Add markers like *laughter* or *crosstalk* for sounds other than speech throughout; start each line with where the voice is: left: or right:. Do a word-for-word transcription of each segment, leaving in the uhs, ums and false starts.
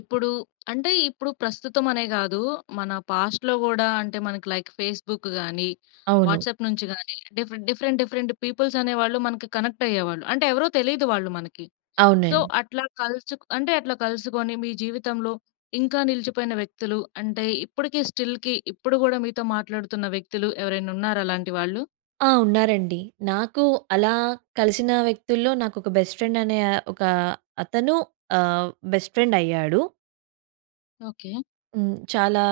left: ఇప్పుడు అంటే ఇప్పుడు ప్రస్తుతం అనే కాదు. మన పాస్ట్‌లో కూడా అంటే మనకి లైక్ ఫేస్‌బుక్ గాని,
right: అవును.
left: వాట్సాప్ నుంచి గాని డిఫరెంట్, డిఫరెంట్ డిఫరెంట్ పీపుల్స్ అనే వాళ్ళు మనకి కనెక్ట్ అయ్యేవాళ్ళు. అంటే ఎవరో తెలియదు వాళ్ళు మనకి. సో
right: అవునండి.
left: అట్లా కలుసు అంటే అట్లా కలుసుకొని మీ జీవితంలో ఇంకా నిలిచిపోయిన వ్యక్తులు అంటే, ఇప్పటికి స్టిల్‌కి ఇప్పుడు కూడా మీతో మాట్లాడుతున్న వ్యక్తులు. ఎవరైనా ఉన్నారా అలాంటి వాళ్ళు?
right: ఆ! ఉన్నారండి. నాకు అలా కలిసిన వ్యక్తుల్లో నాకు ఒక బెస్ట్ ఫ్రెండ్ అనే, ఒక అతను ఆహ్, బెస్ట్ ఫ్రెండ్ అయ్యాడు.
left: ఓకె.
right: హ్మ్. చాలా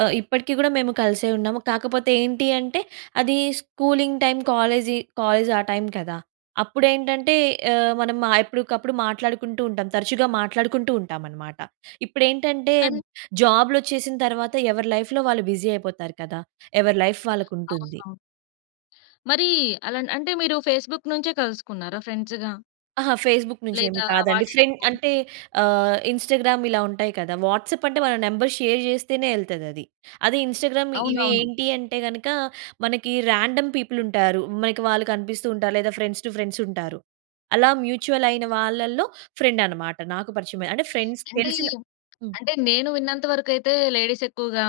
right: అ ఇప్పటికి కూడా మేము కలిసే ఉన్నాము. కాకపోతే ఏంటి అంటే అది స్కూలింగ్ టైం కాలేజి, కాలేజ్ ఆ టైం కదా, అప్పుడు ఆహ్, ఏంటంటే మనం ఎప్పటికప్పుడు మాట్లాడుకుంటూ ఉంటాం తరచుగా మాట్లాడుకుంటూ ఉంటాం అన్నమాట. ఇప్పుడేంటంటే
left: కాని
right: జాబ్‌లొచ్చేసిన తర్వాత ఎవరి లైఫ్‌లో వాళ్ళు బిజీ అయిపోతారు కదా. ఎవరి లైఫ్ వాళ్ళకి ఉంటుంది.
left: అవసరం. మరి ఆలన్ అంటే మీరు ఫేస్‌బుక్ నుంచే కలుసుకున్నారా ఫ్రెండ్స్‌గా?
right: అహా! ఫేస్‌బుక్ నుంచి ఏమి
left: లేదా
right: కాదండి. Friend
left: WhatsApp?
right: అంటే ఆహ్, ఇన్‌స్టా‌గ్రామ్ ఇలా ఉంటాయి కదా. వాట్సాప్ అంటే వాళ్ళ నంబర్ షేర్ చేస్తేనే వెళ్తది అది. అదె ఇన్‌స్టా‌గ్రామ్ ఇవి
left: అవునవును.
right: ఏంటి అంటే గనక, మనకి రాండమ్ పీపుల్ ఉంటారు. మనకి వాళ్ళు కనిపిస్తూ ఉంటారు లేదా ఫ్రెండ్స్ టు ఫ్రెండ్స్ ఉంటారు. అలా మ్యూచువల్ అయిన వాళ్ళలో ఫ్రెండ్ అన్నమాట. నాకు పరిచయం అయిన అంటే ఫ్రెండ్స్
left: అంటే ఈ
right: తెలిసిన హ్మ్.
left: అంటే నేను విన్నంత వరకు అయితే లేడీస్ ఎక్కువగా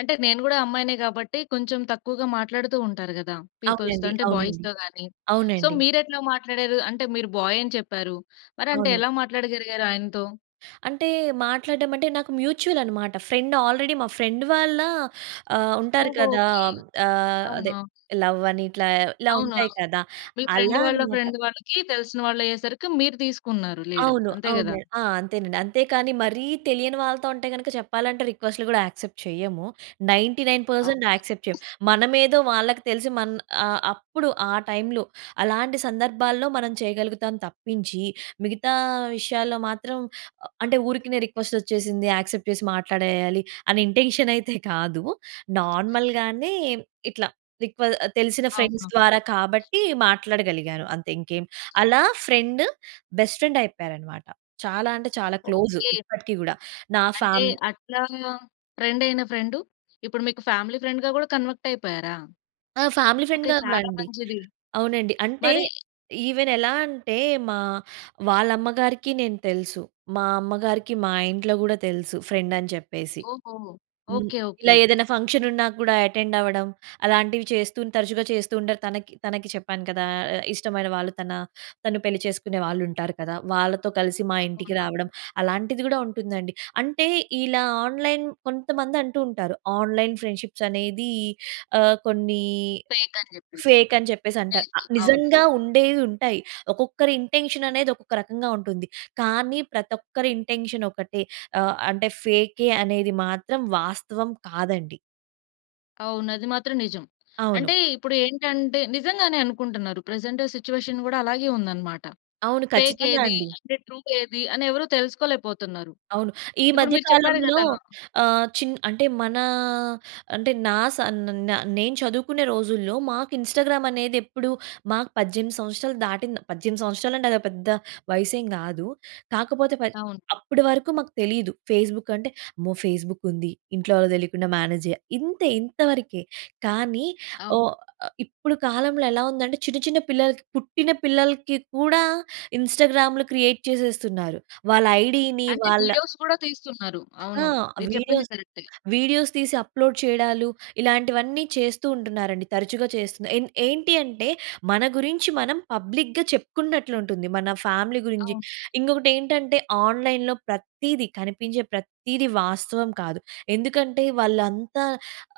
left: అంటే నేను కూడా అమ్మాయినే కాబట్టి కొంచెం తక్కువగా మాట్లాడుతూ ఉంటారు కదా, పీపుల్స్‌తో
right: అవునండి.
left: అంటే
right: అవునండి.
left: బాయ్స్‌తో గాని. సో
right: అవునండి.
left: మీరు ఎట్లా మాట్లాడారు? అంటే మీరు బాయ్ అని చెప్పారు, మరి అంటే
right: అవును.
left: ఎలా మాట్లాడగలిగారు ఆయనతో?
right: అంటే మాట్లాడటం అంటే నాకు మ్యూచువల్ అన్నమాట. ఫ్రెండ్ ఆల్రెడీ మా ఫ్రెండ్ వాళ్ళ ఆహ్, ఉంటారు
left: ఓహో.
right: కదా
left: ఓకె.
right: ఆహ్, అదే
left: అవునా?
right: లవ్ అని ఇట్లా ఇలా
left: అవునా!
right: ఉంటాయి కదా.
left: మీ ఫ్రెండ్
right: అలా
left: వాళ్ళ
right: అన్నమాట.
left: ఫ్రెండ్ వాళ్ళకి, తెలిసిన వాళ్ళయ్యేసరికి మీరు తీసుకున్నారు లీడ్.
right: అవును,
left: అంతే కదా?
right: అవును. ఆ! అంతేనండి అంతే కానీ, మరి తెలియని వాళ్ళతో అంటే గనుక చెప్పాలంటే రిక్వెస్ట్‌లు కూడా యాక్సెప్ట్ చేయము నైన్టీ నైన్ పర్సెంట్
left: అవును.
right: యాక్సెప్ట్ చేయము. మనమేదో వాళ్ళకి తెలిసి మన్ ఆహ్, అప్పుడు ఆ టైంలో. అలాంటి సందర్భాల్లో మనం చేయగలుగుతాం తప్పించి మిగతా విషయాల్లో మాత్రం అంటే ఊరికినే రిక్వెస్ట్ వచ్చేసింది, యాక్సెప్ట్ చేసి మాట్లాడేయాలి అనే ఇంటెన్షన్ అయితే కాదు. నార్మల్‌గానే ఇట్ల రిక్వె తెలిసిన ఫ్రెండ్స్
left: అవునవును.
right: ద్వారా కాబట్టి మాట్లాడగలిగాను అంతే ఇంకేం అలా ఫ్రెండ్, బెస్ట్ ఫ్రెండ్ అయిపోయారు అన్నమాట. చాలా అంటే చాలా క్లోజ్
left: ఓకె.
right: ఇప్పటికి కూడా నా
left: అంటే
right: ఫామ్
left: అట్లా, ఫ్రెండ్ అయిన ఫ్రెండ్ ఇప్పుడు మీకు ఫ్యామిలీ ఫ్రెండ్‌గా కూడా కన్వర్ట్ అయిపోయారా?
right: ఆ ఫ్యామిలీ
left: ఓకె
right: ఫ్రెండ్‌గా కూడా
left: చాలా
right: అండి.
left: మంచిది.
right: అవునండి. అంటే
left: మరి
right: ఈవెన్ ఎలా అంటే మా వాళ్ళ అమ్మగారికి నేను తెలుసు. మా అమ్మగారికి మా ఇంట్లో కూడా తెలుసు ఫ్రెండ్ అని చెప్పేసి.
left: ఓహో.
right: హ్మ్.
left: ఓకె ఓకె
right: ఇలా
left: ఓకె.
right: ఏదైనా ఫంక్షన్ ఉన్న కూడా అటెండ్ అవ్వడం, అలాంటివి చేస్తూ తరచుగా చేస్తూ ఉంటారు. తనకి తనకి చెప్పాను కదా, ఆహ్, ఇష్టమైన వాళ్ళు తన తను పెళ్లి చేసుకునే వాళ్ళు ఉంటారు కదా. వాళ్ళతో కలిసి మా ఇంటికి రావడం అలాంటిది కూడా ఉంటుంది అండి. అంటే ఇలా ఆన్‌లైన్ కొంతమంది అంటూ ఉంటారు ఆన్‌లైన్ ఫ్రెండ్‌షిప్స్ అనేది ఆహ్, కొన్ని
left: ఫేక్ అని చెప్పేసి.
right: ఫేక్ అని చెప్పేసి అంటారు.
left: ఫేక్ అవును.
right: నిజంగా ఉండేవి ఉంటాయి. ఒక్కొక్కరి ఇంటెన్షన్ అనేది ఒక్కొక్క రకంగా ఉంటుంది. కానీ ప్రతి ఒక్కరి ఇంటెన్షన్ ఒకటే ఆహ్, అంటే ఫేకే అనేది మాత్రం వాస్తవం కాదండి.
left: అవును. అది మాత్రం నిజం. అంటే
right: అవును.
left: ఇప్పుడు ఏంటంటే నిజంగానే అనుకుంటున్నారు. ప్రెజెంట్ సిట్యుయేషన్ కూడా అలాగే ఉందన్నమాట.
right: అవును.
left: ఫేక్
right: ఖచ్చితంగా
left: ఏది
right: అండి.
left: అంటే ట్రూ ఏది అని ఎవరు తెలుసుకోలేకపోతున్నారు.
right: అవును. ఈ
left: ఇప్పుడు
right: మధ్య
left: మీరు చెప్పారు
right: కాలంలో
left: కదా!
right: ఆహ్, చిన్ అంటే మనా అంటే నా సన్ న నేను చదువుకునే రోజుల్లో మాకు ఇన్‌స్టాగ్రామ్ అనేది ఎప్పుడు మాకు పద్దెనిమిది సంవత్సరాలు దాటిం పద్దెనిమిది సంవత్సరాలు అంటే అది పెద్ద వయనేసేమి కాదు. కాకపోతే పద్
left: అవును.
right: అప్పటి వరకు మాకు తెలీదు. ఫేస్‌బుక్ అంటే అమ్మో! ఫేస్‌బుక్ ఉంది, ఇంట్లో వాళ్ళకి తెలియకుండా మేనేజ్ చెయ్యా ఇంతే ఇంతవరకే. కానీ,
left: అవ్
right: ఓ ఆహ్, ఇప్పుడు కాలంలో ఎలా ఉందంటే చిన్న చిన్న పిల్లలకి, పుట్టిన పిల్లలకి కూడా ఇన్‌స్టాగ్రామ్‌లు క్రియేట్ చేసేస్తున్నారు. వాళ్ళ ఐడీని
left: అంటే
right: వాళ్ళ
left: వీడియోస్ కూడా తీస్తున్నారు.
right: ఆ!
left: అవును. మీరు చెప్పింది
right: వీడియోస్,
left: కరెక్టే.
right: వీడియోస్ తీసి అప్లోడ్ చేయడాలు. ఇలాంటివన్నీ చేస్తూ ఉంటున్నారండి, తరచుగా చేస్తున్నారు. ఏం ఏంటి అంటే మన గురించి మనం పబ్లిక్‌గా చెప్పుకున్నట్లు ఉంటుంది. మన ఫ్యామిలీ గురించి.
left: అవును.
right: ఇంకొకటేంటంటే ఆన్‌లైన్‌లో ప్రతీది, కనిపించే ప్రతీది వాస్తవం కాదు. ఎందుకంటే వాళ్ళంతా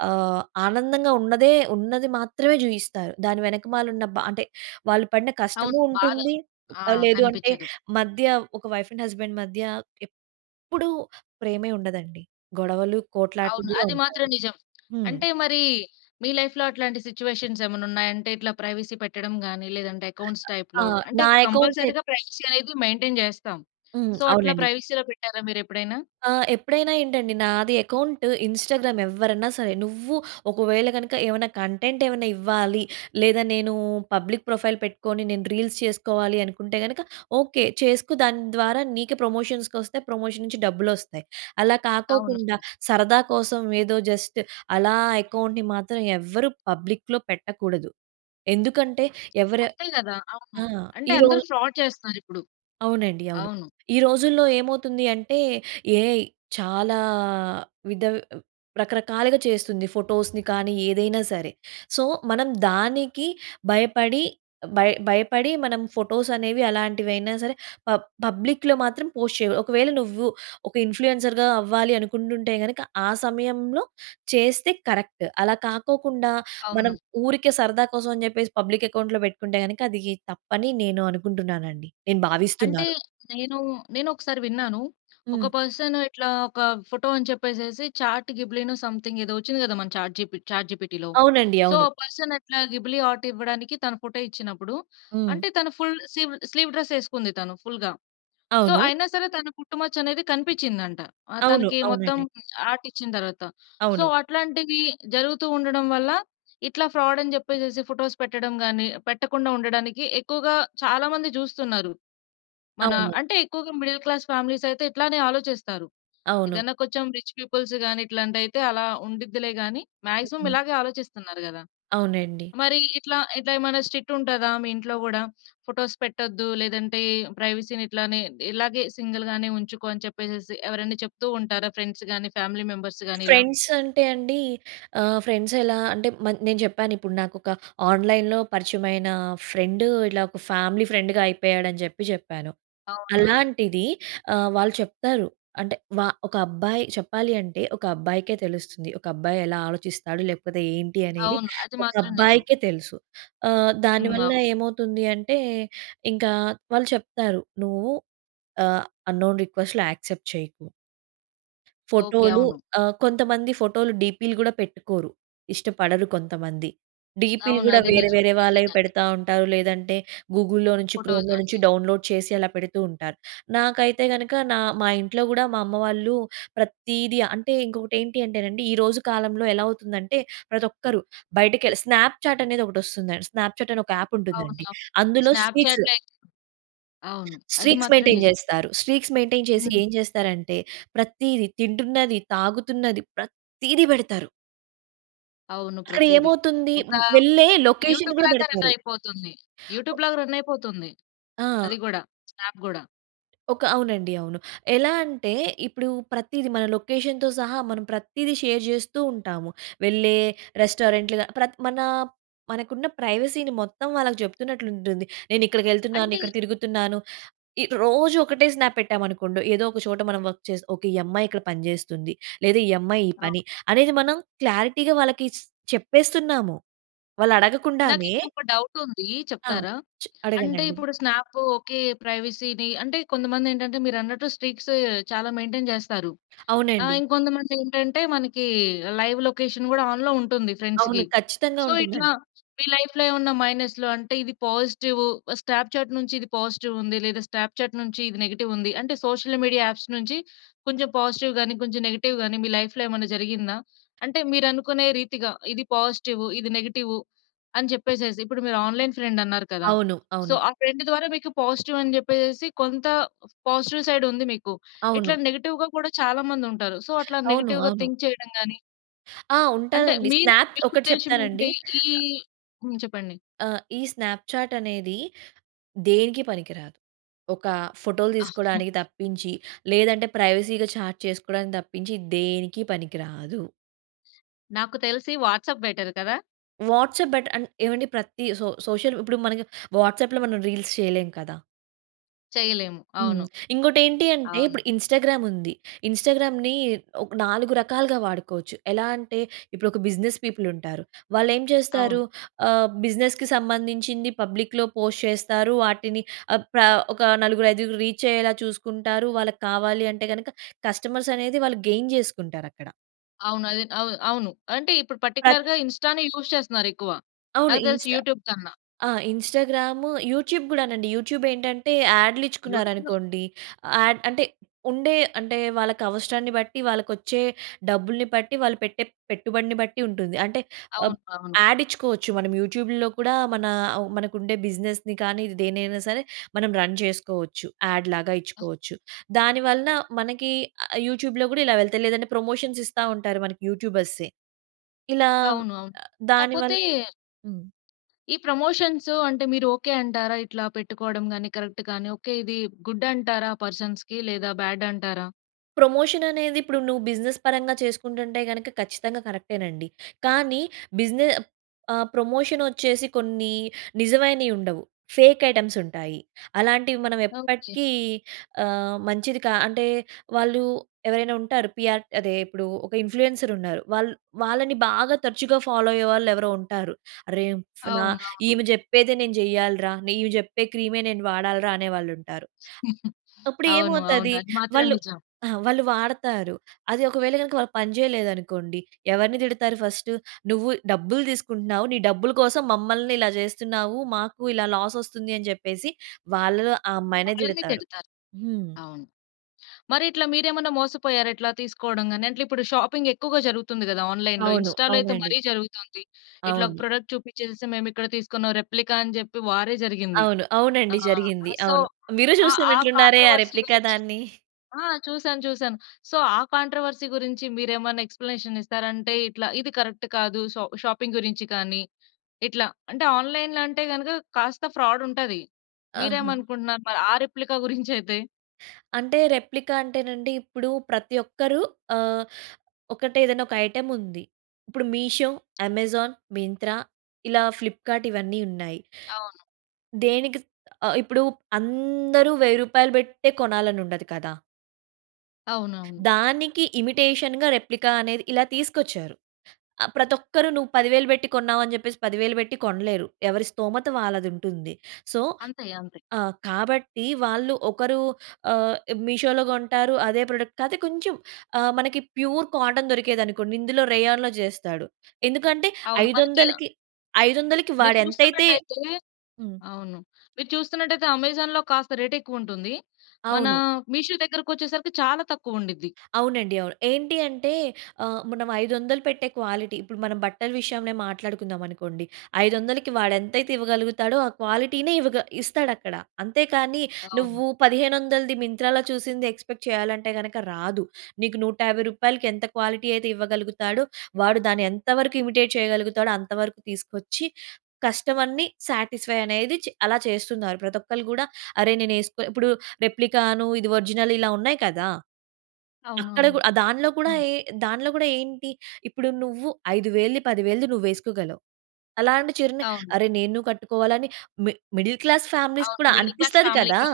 right: ఆహ్, ఆనందంగా ఉన్నదే, ఉన్నది మాత్రమే చూపిస్తారు. దాని వెనకమాల ఉన్న బా అంటే వాళ్ళు పడిన
left: అవును.
right: కష్టము
left: బాధ
right: ఉంటుంది.
left: ఆ
right: లేదు అంటే
left: కనిపించదు.
right: మధ్య ఒక వైఫ్ అండ్ హస్బాండ్ మధ్య ఎప్పుడు ప్రేమే ఉండదండి, గొడవలు, కోట్లాటలు
left: అవును.
right: కూడా
left: అది
right: ఉంటాయి.
left: మాత్రం నిజం.
right: హ్మ్.
left: అంటే మరి మీ లైఫ్‌లో అట్లాంటి సిట్యుయేషన్స్ ఏమన్నున్నాయా? అంటే ఇట్లా ప్రైవసీ పెట్టడం గాని, లేదంటే అకౌంట్స్
right: ఆ!
left: టైప్‌లో అంటే
right: నా అకౌంట్ అయి
left: కంపల్సరీ‌గా ప్రైవసీ అనేది మెయింటైన్ చేస్తాం.
right: హ్మ్?
left: సో, అట్లా
right: అవునండి.
left: ప్రైవసీ‌లో పెట్టారా మీరెప్పుడైనా?
right: ఆ! ఎప్పుడైనా ఏంటి అండి, నాది అకౌంట్ ఇన్‌స్టాగ్రామ్ ఎవ్వరైనా సరే నువ్వు ఒకవేళ గనుక ఏమైనా కంటెంట్ ఏవన్నా ఇవ్వాలి, లేదా నేను పబ్లిక్ ప్రొఫైల్ పెట్టుకొని, నేను రీల్స్ చేసుకోవాలి అనుకుంటే గనుక ఓకే. చేసుకో. దాని ద్వారా నీకే ప్రమోషన్స్‌కి వస్తాయి, ప్రమోషన్ నుంచి డబ్బులు వస్తాయి. అలా
left: అవును.
right: కాకోకుండా సరదా కోసం ఏదో జస్ట్ అలా అకౌంట్‌ని మాత్రం ఎవరు పబ్లిక్‌లో పెట్టకూడదు. ఎందుకంటే ఎవరు
left: అంతే కదా! అవును.
right: ఆ!
left: అంటే
right: ఈ రో
left: అందరూ ఫ్రాడ్ చేస్తున్నారిప్పుడు.
right: అవునండి. అవును.
left: అవును.
right: ఈ రోజుల్లో ఏమవుతుంది అంటే ఏఐ చాలా విధ రకరకాలుగా చేస్తుంది. ఫోటోస్‌ని కానీ ఏదైనా సరే. సో, మనం దానికి భయపడి, భయ్ భయపడి మనం ఫోటోస్ అనేవి అలాంటివి అయినా సరే, ప పబ్లిక్‌లో మాత్రం పోస్ట్ చేయాకూడదు. ఒకవేళ నువ్వు ఒక ఇన్‌ఫ్లూయెన్సర్‌గా అవ్వాలి అనుకుంటుంటే గనుక ఆహ్, సమయంలో చేస్తే కరెక్ట్. అలా కాకోకుండా, మనం
left: అవును.
right: ఊరికే సరదా కోసం అని చెప్పేసి పబ్లిక్ అకౌంట్‌లో పెట్టుకుంటే గనుక అది తప్పుని నేను అనుకుంటున్నానండి, నేను
left: అంటే
right: భావిస్తున్నాను.
left: నేను, నేను ఒకసారి విన్నాను. ఒక
right: హ్మ్.
left: పర్సన్ ఇట్లా ఒక ఫోటో అని చెప్పేసేసి, చాట్ గిబ్లీ‌నో సంథింగ్ ఏదో వచ్చింది కదా! మన చాట్ చాట్ జిపిటీలో.
right: అవునండి.
left: సో,
right: అవును.
left: ఆహ్, పర్సన్ అట్లా గిబ్లీ ఆర్ట్ ఇవ్వడానికి తన ఫోటో ఇచ్చినప్పుడు,
right: హ్మ్.
left: అంటే తను ఫుల్ స్లీవ్ డ్రెస్ వేసుకుంది, తను ఫుల్‌గా. సో
right: అవును.
left: అయినా సరే, తన పుట్టుమచ్చ అనేది కనిపించిందంట. ఆహ్,
right: అవును.
left: తనకి మొత్తం
right: అవునండి.
left: ఆర్ట్ ఇచ్చిన తర్వాత. సో,
right: అవును.
left: అట్లాంటివి జరుగుతూ ఉండడం వల్ల, ఇట్లా ఫ్రాడ్ అని చెప్పేసేసి ఫోటోస్ పెట్టడం కానీ, పెట్టకుండా ఉండడానికి ఎక్కువగా చాలా మంది చూస్తున్నారు. మన
right: అవును.
left: అంటే ఎక్కువగా మిడిల్ క్లాస్ ఫ్యామిలీస్ అయితే ఇట్లానే ఆలోచిస్తారు.
right: అవును.
left: ఏదైనా కొంచెం రిచ్ పీపుల్స్‌గాని ఇట్లాంటివి అయితే అలా ఉండిద్దిలే గాని, మాక్సిమం ఇలాగే ఆలోచిస్తున్నారు కదా!
right: అవునండి.
left: మరి ఇట్లా, ఇట్లా ఏమైనా స్ట్రిక్ట్ ఉంటదా? మీ ఇంట్లో కూడా ఫోటోస్ పెట్టొద్దు, లేదంటే ప్రైవసీని ఇట్లానే ఇలాగే సింగిల్ గానే ఉంచుకో అని చెప్పేసి ఎవరైనా చెప్తూ ఉంటారా ఫ్రెండ్స్ గాని, ఫ్యామిలీ మెంబర్స్ గాని ఇలా?
right: ఫ్రెండ్స్ అంటే అండి, ఆహ్, ఫ్రెండ్స్ ఎలా అంటే మ నేను చెప్పాను ఇప్పుడు. నాకొక ఆన్‌లైన్‌లో పరిచయమైన ఫ్రెండ్ ఇట్ల ఒక ఫ్యామిలీ ఫ్రెండ్‌గా అయిపోయాడని చెప్పి చెప్పాను.
left: అవునా?
right: అలాంటిది ఆహ్, వాళ్ళు చెప్తారు అంటే వా ఒక అబ్బాయి చెప్పాలి అంటే ఒక అబ్బాయికే తెలుస్తుంది. ఒక అబ్బాయి ఎలా ఆలోచిస్తాడు? లేకపోతే ఏంటి? అనేది
left: అవును. అది
right: ఒక
left: మాత్రం నిజం.
right: అబ్బాయికే తెలుసు. ఆహ్, దాని
left: హ్మ్.
right: వల్ల
left: ఆ!
right: ఏమవుతుంది అంటే ఇంకా వాళ్ళు చెప్తారు. నువ్వు ఆహ్, అంనోన్ రిక్వెస్ట్‌లు యాక్సెప్ట్ చేయకు
left: ఓకె.
right: ఫోటోలు
left: అవును.
right: ఆహ్, కొంతమంది ఫోటోలు డీపీలు కూడా పెట్టుకోరు. ఇష్టపడరు కొంతమంది. డీపీలు
left: అవును.
right: కూడా
left: అది
right: వేరే
left: నిజం.
right: వేరే వాళ్ళవి
left: నిజంగానే.
right: పెడతా ఉంటారు. లేదంటే గూగుల్‌లో నుంచి
left: ఫోటోస్
right: క్రోమ్‌లో
left: అన్ని.
right: నుంచి డౌన్‌లోడ్ చేసి అలా పెడుతూ ఉంటారు. నాకైతే గనుక నా మా ఇంట్లో కూడా మా అమ్మ వాళ్ళు, ప్రతీది అంటే ఇంకొకటి ఏంటి అంటే నండి ఈరోజు కాలంలో ఎలా అవుతుందంటే అంటే ప్రతి ఒక్కరు బయటకెళ్ళి స్నాప్‌చాట్ అనేది ఒకటి వస్తుంది. స్నాప్‌చాట్ అనే ఒక ఆప్
left: అవును.
right: ఉంటుందండి.
left: అవును.
right: అందులో స్టీక్స్
left: స్నాప్‌చాట్‌లో అయితే. అవును. అది
right: స్ట్రీక్స్
left: మాత్రం
right: మెయింటైన్
left: నిజం.
right: చేస్తారు. స్ట్రీక్స్ మెయింటైన్ చేసి
left: హ్మ్.
right: ఏం చేస్తారంటే, ప్రతిదీ తింటున్నది, తాగుతున్నది, ప్రతిది పెడతారు.
left: అవును.
right: అక్కడ
left: ప్రతీది.
right: ఏమవుతుంది?
left: ఒకా
right: వెళ్ళే లొకేషన్ గూడా
left: యూటూ‌బ్‌లాగా
right: పెడతారు.
left: రన్నయిపోతుంది.
right: ఓహ్!
left: యూటూబ్‌లాగా రన్నయిపోతుంది,
right: ఆ!
left: అది గూడా, స్నాప్ గూడా.
right: ఒక అవునండి. అవును. ఎలా అంటే, ఇప్పుడూ ప్రతీది మన లొకేషన్‌తో సహా, మనం ప్రత్తీది షేర్ చేస్తూ ఉంటాము. వెళ్ళే రెస్టారెంట్‌లు గా ప్రత్ మనా మనకున్న ప్రైవసీని మొత్తం వాళ్ళకు చెప్తున్నట్లుంటుంది. నేను ఇక్కడికెళ్తున్నాను,
left: అంటే
right: ఇక్కడ తిరుగుతున్నాను. ఇ రోజూ ఒకటే స్నాప్ పెట్టామనుకోండొ, ఏదో ఒక చోట మనం వర్క్ చేస్ ఓకే. ఈ అమ్మాయి ఇక్కడ పని చేస్తుంది. లేదా, ఈ అమ్మాయి ఈ
left: ఆ!
right: పని, అనేది మనం క్లారిటీగా వాళ్ళకీ స్ చెప్పేస్తున్నాము. వాళ్ళు
left: నాకు
right: అడగకుండానే
left: ఇంకొక డౌటుందీ
right: ఆ!
left: చెప్తారా?
right: చ్
left: అంటే,
right: అడగండండి.
left: ఇప్పుడు స్నాప్పు ఓకే. ప్రైవసీ‌ని అంటే, కొంతమందేంటంటే, మీరన్నట్టు స్ట్రీక్స్ చాలా మెయింటెయిన్ చేస్తారు. ఆహ్,
right: అవునండి.
left: ఇంకొంతమందేంటంటే, మనకీ లైవ్ లొకేషన్ గూడా ఆన్‌‌లో ఉంటుంది
right: అవును.
left: ఫ్రెండ్స్‌కి.
right: ఖచ్చితంగా
left: సో, ఇట్లా
right: ఉంటుందండి.
left: మీ లైఫ్‌లో ఏవన్నా మైనస్లు అంటే, ఇది పాజిటివు స్టాప్‌చాట్ నుంచి ఇది పాజిటివుంది, లేదా, స్టాప్‌చాట్ నుంచి ఇది నెగెటివుంది. అంటే, సోషల్ మీడియా యాప్స్ నుంచి కొంచెం పాజిటివ్ గానీ, కొంచెం నెగెటివ్ గానీ, మీ లైఫ్‌లో ఏమన్నా జరిగిందా? అంటే, మీరనుకునే రీతిగా ఇది పాజిటివు, ఇది నెగెటివు అని చెప్పేసేసి. ఇప్పుడు మీరు ఆన్‌లైన్ ఫ్రెండన్నారు కదా!
right: అవును.
left: సో,
right: అవును.
left: ఆ ఫ్రెండ్ ద్వారా మీకు పాజిటివని చెప్పేసేసి కొంత పాజిటివ్ సైడుంది మీకు. ఇట్లా
right: అవును.
left: నెగిటివ్‌గా కూడా చాలా మందుంటారు. సో, అట్లా
right: అవును,
left: నెగెటివ్‌‌గా
right: అవును.
left: థింక్ చెయడం గానీ
right: ఆ!
left: అంటే
right: ఉంటాదండి
left: మీరు
right: స్నాప్‌
left: మీకు
right: ఒకటి
left: ఉద్దేశం
right: చెప్తానండి.
left: ఏంటి? ఈ హ్మ్. చెప్పండి.
right: ఆహ్! ఈ స్నాప్‌చాట్ అనేది దేనికి పనికి రాదు. ఒక ఫోటో‌లు
left: *chuckles*
right: తీసుకోవడానికి తప్పించి, లేదంటే ప్రైవసీ‌గా చాట్ చేసుకోవడానికి తప్పించి దేనికి పనికి రాదు.
left: నాకు తెలిసి వాట్సాప్ బెటర్ కదా!
right: వాట్సాప్ బెట ఆన్ ఏవండీ ప్రతి సో సోషల్ ఇప్పుడు మనకి వాట్సాప్‌లో మనం రీల్స్ చేయలేం కదా!
left: చేయలేము.
right: హ్మ్.
left: అవును.
right: ఇంకోటి ఏంటి అంటే,
left: అవును.
right: ఇప్పుడు ఇన్‌స్టాగ్రామ్ ఉంది. ఇన్‌స్టాగ్రామ్‌ని ఒక్ నాలుగు రకాలుగా వాడుకోవచ్చు. ఎలా అంటే ఇప్పుడు ఒక బిజినెస్ పీపుల్ ఉంటారు. వాళ్ళు ఏం చేస్తారు?
left: అవును.
right: ఆహ్, బిజినెస్‌కి సంబంధించింది పబ్లిక్‌లో పోస్ట్ చేస్తారు. వాటిని ఆహ్, ప్ర ఒక నలుగురు ఐదుగురు రీచ్ అయ్యేలా చూసుకుంటారు. వాళ్ళకి కావాలి అంటే గనక కస్టమర్స్ అనేది వాళ్ళు గెయిన్ చేసుకుంటారక్కడ.
left: అవును. అదే అవ్ అవును. అంటే ఇప్పుడు పార్టిక్యులర్‌గా ఇన్‌స్టా‌నే యూజ్ చేస్తున్నారు ఎక్కువ.
right: అవును.
left: నాకు తెలిసి
right: ఇన్‌స్టా
left: యూట్యూబ్ కన్నా.
right: ఆ! ఇన్‌స్టాగ్రామ్ యూట్యూబ్ కూడానండి. యూట్యూబ్ ఏంటంటే యాడ్‌లు
left: యూట్యూబ్‌లో
right: ఇచ్చుకున్నారనుకోండి. యాడ్ అంటే ఉండే అంటే వాళ్ళకి అవసరాన్ని బట్టి, వాళ్ళకొచ్చే డబ్బుల్ని బట్టి, వాళ్ళు పెట్టే పెట్టుబడిని బట్టి ఉంటుంది. అంటే ఆహ్,
left: అవును. అవును.
right: యాడ్ ఇచ్చుకోవచ్చు. మనం యూట్యూబ్‌లో కూడా మన అవ్ మనకు ఉండే బిజినెస్‌ని కానీ దేనైనా సరే మనం రన్ చేసుకోవచ్చు. యాడ్ లాగా ఇచ్చుకోవచ్చు. దాని వలన మనకి ఆహ్, యూట్యూబ్‌లో కూడా ఇలా వెళ్తాయి. లేదంటే ప్రమోషన్స్ ఇస్తా ఉంటారు మనకి యూట్యూబర్సే. ఇలా
left: అవును. అవును. కాపోతే...
right: దానివల్ హ్మ్.
left: ఈ ప్రమోషన్స్ అంటే మీరు ఓకే. అంటారా? ఇట్లా పెట్టుకోవడం కానీ, కరెక్ట్‌గా‌ని ఓకే. ఇది గుడ్ అంటారా? పర్సన్స్‌కి లేదా బ్యాడ్ అంటారా?
right: ప్రమోషన్ అనేది ఇప్పుడు నువ్వు బిజినెస్ పరంగా చేసుకుంటుంటే గనుక ఖచ్చితంగా కరెక్టే నండి. కానీ బిజినె ఆహ్, ప్రమోషన్ వచ్చేసి కొన్ని నిజమైనవి ఉండవు. ఫేక్ ఐటెమ్స్ ఉంటాయి. అలాంటివి మనం
left: ఓకే.
right: ఎప్పటికి ఆహ్, మంచిది కా అంటే వాళ్ళు ఎవరైనా ఉంటారు. పిఆర్ అదే ఇప్పుడు ఒక ఇన్‌ఫ్లూయెన్సర్ ఉన్నారు. వాల్ వాళ్ళని బాగా తరచుగా ఫాలో అయ్యేవాళ్ళు ఎవరో ఉంటారు. "అరె! ఫన
left: అవునవును.
right: ఈమె చెప్పేది నేను చెయ్యాలి‌రా. ఈమె చెప్పే క్రీమే నేను వాడాలిరా" అనే వాళ్ళుంటారు.
left: *chuckles*
right: అప్పుడు
left: అవును. అవును.
right: ఏమవుతది
left: అది మాత్రం
right: వాళ్ళు
left: నిజం.
right: ఆ! వాళ్ళు వాడతారు. అది ఒకవేళ గనక వాళ్ళు పని చేయలేదనుకోండి ఎవరిని తిడతారు ఫస్ట్, "నువ్వు డబ్బులు తీసుకుంటున్నావు. నీ డబ్బులు కోసం మమ్మల్ని ఇలా చేస్తున్నావు. మాకు ఇలా లాస్ వస్తుంది" అని చెప్పేసి వాళ్ళలో ఆ అమ్మాయినే
left: వాళ్ళనే
right: తిడతారు.
left: తిడతారు.
right: హ్మ్!
left: అవును. మరి ఇట్లా మీరేమైనా మోసపోయారా? ఇట్లా తీసుకోవడం గాని అంట్లే ఇప్పుడు షాపింగ్ ఎక్కువగా జరుగుతుంది కదా ఆన్‌లైన్‌లో.
right: అవును.
left: ఇన్‌స్టాలో అయితే
right: అవునండి.
left: మరీ జరుగుతుంది. ఇట్లా ఒక
right: అవును.
left: ప్రొడక్ట్ చూపించేసి మేము ఇక్కడ తీసుకున్నాం. రెప్లికా అని చెప్పి వారే జరిగింది.
right: అవును.
left: ఆ!
right: అవునండి. జరిగింది.
left: సో
right: అవును. మీరు
left: ఆ
right: చూసినట్లు ఉన్నారే ఆ
left: కాంట్రోవర్సీ
right: రెప్లికా
left: గురించి
right: దాన్ని?
left: ఆ! చూసాను చూసాను. సో ఆ కాంట్రోవర్సీ గురించి మీరేమన్నా ఎక్స్‌ప్లనేషన్ ఇస్తారా? అంటే ఇట్లా ఇది కరెక్ట్ కాదు. సా షాపింగ్ గురించి కానీ ఇట్లా. అంటే ఆన్‌లైన్‌లో అంటే గనుక కాస్త ఫ్రాడ్ ఉంటది.
right: ఆహా!
left: మీరేమనుకుంటున్నారు? మరి ఆ రెప్లికా గురించయితే?
right: అంటే రెప్లికా అంటేనండి ఇప్పుడు ప్రతి ఒక్కరు ఆహ్, ఒకటే ఏదైనా ఒక ఐటెమ్ ఉంది. ఇప్పుడు మీషో, అమెజాన్, మింత్రా ఇలా ఫ్లిప్‌కర్ట్ ఇవన్నీ ఉన్నాయి.
left: అవును.
right: దేనికి‌స్ ఆహ్, ఇప్పుడు అందరూ వెయ్యి రూపాయలు పె‌ట్టే కొనాలని ఉండదు కదా!
left: అవునవును.
right: దానికి ఇమిటేషన్‌గా రెప్లికా అనేది, ఇలా తీసుకొచ్చారు. ఆ ప్రతిఒక్కరు నువ్వు పదివేలు పెట్టి కొన్నావు అని చెప్పేసి, పదివేలు పెట్టి కొనలేరు. ఎవరి స్థోమత వాళ్ళది ఉంటుంది. సో
left: అంతే. అంతే.
right: ఆ! కాబట్టి వాళ్ళు ఒకరు ఆహ్, మీషోలో కొంటారు అదే ప్రొడక్ట్ కా‌తే కొంచెం ఆహ్, మనకి ప్యూర్ కాటన్ దొరికేది అనుకోండి ఇందులో రేయన్‌లో చేస్తాడు. ఎందుకంటే
left: అవును.
right: ఐదు
left: మనకి‌ ఆహ్
right: వందలకి ఐదు వందలకి
left: మీరు
right: వాడు ఎంతైతే
left: చూస్తున్నట్టయితే
right: హ్మ్.
left: అవును. మీరు చూస్తున్నట్టయితే అమెజాన్‌లో కాస్త రేట్ ఎక్కువ ఉంటుంది. మన
right: అవును.
left: మీషో దగ్గరకి వచ్చేసరికి చాలా తక్కువుండిద్ది.
right: అవునండి, అవును. ఏంటి అంటే ఆహ్, మనం ఐదు వందలు పెట్టే క్వాలిటీ ఇప్పుడు మనం బట్టల విషయం‌నే మాట్లాడుకుందాం అనుకోండి. ఐదు వందలకి వాడు ఎంతైతే ఇవ్వగలుగుతాడో ఆ క్వాలిటీ‌నే ఇవగ ఇస్తాడు అక్కడ. అంతే కానీ
left: అవును.
right: నువ్వు పదిహేను వందలది మింత్రా‌లో చూసింది ఎక్స్‌పేక్ట్ చేయాలంటే గనుక రాదు. నీకు నూట యాభై రూపాయలకి ఎంత క్వాలిటీ అయితే ఇవ్వగలుగుతాడో వాడు దాన్ని ఎంతవరకు ఇమిటేట్ చేయగలుగుతాడో అంత వరకు తీసుకొచ్చి కస్టమర్‌ని సాటిస్ఫై అనేది చె అలా చేస్తున్నారు. ప్రతి ఒక్కళ్ళు కూడా అరే నేను వేసుకో ఇప్పుడు రెప్లికాను ఇది ఒరిజినల్ ఇలా ఉన్నాయి కదా!
left: అవును,
right: అక్కడ
left: అవును.
right: కూడా ఆహ్, దాంట్లో కూడా
left: అ!
right: ఏ దాంట్లో కూడా ఏంటి? ఇప్పుడు నువ్వు ఐదు వేలది పది వేలది నువ్వు వేసుకోగలవు. అలాంటి చీరనే
left: అవును.
right: అరె నేను కట్టుకోవాలని అని మి మిడిల్ క్లాస్ ఫ్యామిలీస్‌కు
left: అవును.
right: కూడా
left: మిడిల్ క్లాస్
right: అనిపిస్తది కదా!
left: ఫ్యామిలీ‌కి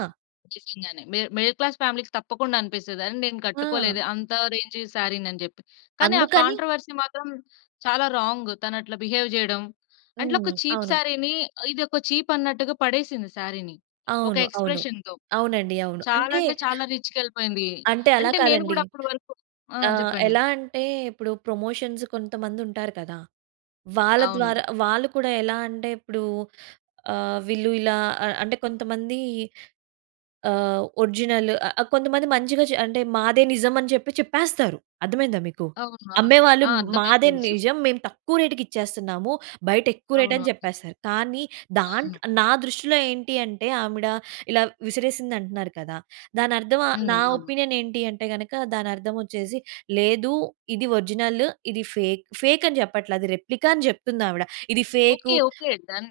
left: నిజంగానే. మిడ్ మిడిల్ క్లాస్ ఫ్యామిలీ‌కి తప్పకుండా అనిపిస్తది అరే నేను కట్టుకోలే‌దే
right: ఆ!
left: అంత రేంజ్ సారీని అని చెప్పి. కానీ ఆ
right: అందుకని.
left: కాంట్రోవర్సీ మాత్రం చాలా రాంగ్ తను అట్లా బిహేవ్ చేయడం అట్లా, ఒక
right: హ్మ్.
left: చీప్
right: అవును.
left: సారీని ఇది ఒక చీప్ అన్నట్టుగా పడేసింది సారీని ఒక
right: అవును, అవును.
left: ఎక్స్‌ప్రేషన్‌తో.
right: అవునండి అవును.
left: చాలా
right: అంటే
left: అంటే చాలా రీచ్‌కి వెళ్ళిపోయింది.
right: అంటే అలా
left: అంటే నేను
right: కాదండి.
left: కూడా అప్పటి వరకు ఆ!
right: ఆహ్,
left: చెప్పండి.
right: ఎలా అంటే ఇప్పుడు ప్రమోషన్స్ కొంతమంది ఉంటారు కదా! వాళ్ళ
left: అవును.
right: ద్వారా, వాళ్ళు కూడా ఎలా అంటే ఇప్పుడు ఆహ్, వీళ్ళు ఇలా ఆహ్, ఆహ్, అంటే కొంతమంది ఆహ్, ఒరిజినల్ ఆహ్, ఆహ్, కొంతమంది మంచిగా‌చే అంటే మాదే నిజం అని చెప్పి చెప్పేస్తారు. అర్థమయిందా మీకు.
left: అవును, అవును.
right: అమ్మేవాళ్ళు
left: ఆ! అర్థమైయింది.
right: మాదే
left: తెలుసు.
right: నిజం. మేము తక్కువ రేట్‌కి ఇచ్చేస్తున్నాము. బయట ఎక్కువ రేట్ అని
left: అవును‌.
right: చెప్పేస్తారు. కానీ
left: అవును.
right: దాంట్లో, నా దృష్టిలో ఏంటి అంటే ఆమిడ ఇలా విసిరేసింది అంటున్నారు కదా! దాని అర్థం ఆహ్,
left: హ్మ్.
right: నా
left: అవును.
right: ఒపీనియన్ ఏంటి అంటే గనుక దాని అర్థం వచ్చేసి లేదు. ఇది ఒరిజినల్. ఇది ఫేక్. ఫేక్ అని చెప్పట్లే. అది రెప్లికా అని చెప్తుంది ఆవిడ. ఇది ఫేకు
left: ఓకె, ఓకె. డన్.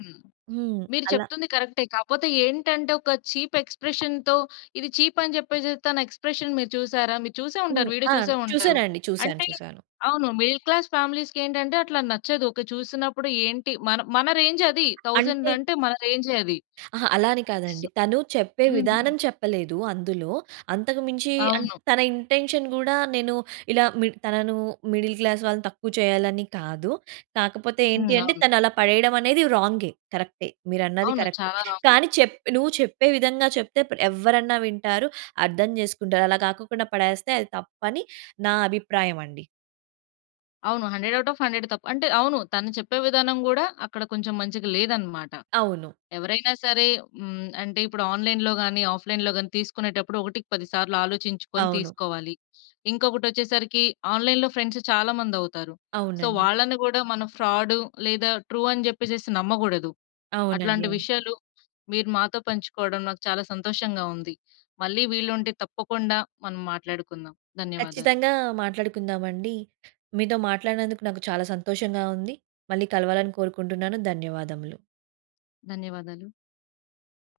right: హ్మ్.
left: మీరు
right: అలా.
left: చెప్తుంది కరెక్టే. కాకపోతే ఏంటంటే ఒక చీప్ ఎక్స్‌ప్రేషన్‌తో ఇది చీప్ అని చెప్పేసి తన ఎక్స్ప్రెషన్ మీరు చూసారా? మీరు చూసే ఉంటారు.
right: హ్మ్.
left: వీడియో
right: ఆ!
left: చూసే ఉంటారు.
right: చూసానండి. చూసాను.
left: అంటే
right: చూసాను.
left: అవును, మిడిల్ క్లాస్ ఫ్యామిలీస్‌కి ఏంటంటే అట్లా నచ్చదు. ఒక చూసినప్పుడు ఏంటి మన మన రేంజ్ అది. థౌసండ్
right: అంటే
left: అంటే మన రేం‌జే అది.
right: అహా! అలా అని
left: స్
right: కాదండి. తను చెప్పే
left: హ్మ్.
right: విధానం చెప్పలేదు, అందులో. అంతకు మించి అంట్
left: అవును.
right: తన ఇంటెన్షన్ కూడా నేను ఇలా మిడి తనను మిడిల్ క్లాస్ వాళ్ళని తక్కువ చేయాలి అని కాదు. కాకపోతే
left: హ్మ్,
right: ఏంటి అంటే
left: అవును.
right: తను అలా పడేయడం అనేది రాం‌గే. కరెక్టే. మీరు అన్నది
left: అవును.
right: కరెక్టే.
left: చాలా రాంగ్.
right: కానీ చెప్ నువ్వు చెప్పే విధంగా చెప్తే‌ ప్ ఎవ్వరన్నా వింటారు. అర్థం చేసుకుంటారు. అలా కాకొకుండా పడేస్తే అది తప్పని నా అభిప్రాయం అండి.
left: అవును. హండ్రెడ్ ఔట్ ఆఫ్ హండ్రెడ్ తప్పు. అంటే అవును. తను చెప్పే విధానం కూడా అక్కడ కొంచెం మంచిగా లేదన్నమాట.
right: అవును.
left: ఎవరైనా సరే, హ్మ్. అంటే ఇప్పుడు ఆన్‌లైన్‌లో గాని, ఆఫ్‌లైన్‌లో గాని తీసుకునేటప్పుడు ఒకటికి పది సార్లు ఆలోచించుకొని
right: అవును.
left: తీసుకోవాలి. ఇంకొకటి వచ్చేసరికి ఆన్‌లైన్‌లో ఫ్రెండ్స్ చాలా మంది అవుతారు. సో
right: అవునండి.
left: వాళ్ళని కూడా మనం ఫ్రాడ్ లేదా ట్రూ అని చెప్పేసేసి నమ్మకూడదు.
right: అవునండి.
left: అట్లాంటి
right: అవును.
left: విషయాలు, మీరు మాతో పంచుకోవడం నాకు చాలా సంతోషంగా ఉంది. మళ్ళీ వీలుంటే తప్పకుండా మనం మాట్లాడుకుందాం. ధన్యవాదాలు.
right: కచ్చితంగా మాట్లాడుకుందాం అండి. మీతో మాట్లాడినందుకు నాకు చాలా సంతోషంగా ఉంది. మళ్ళి కలవాలని కోరుకుంటున్నాను ధన్యవాదములు.
left: ధన్యవాదాలు.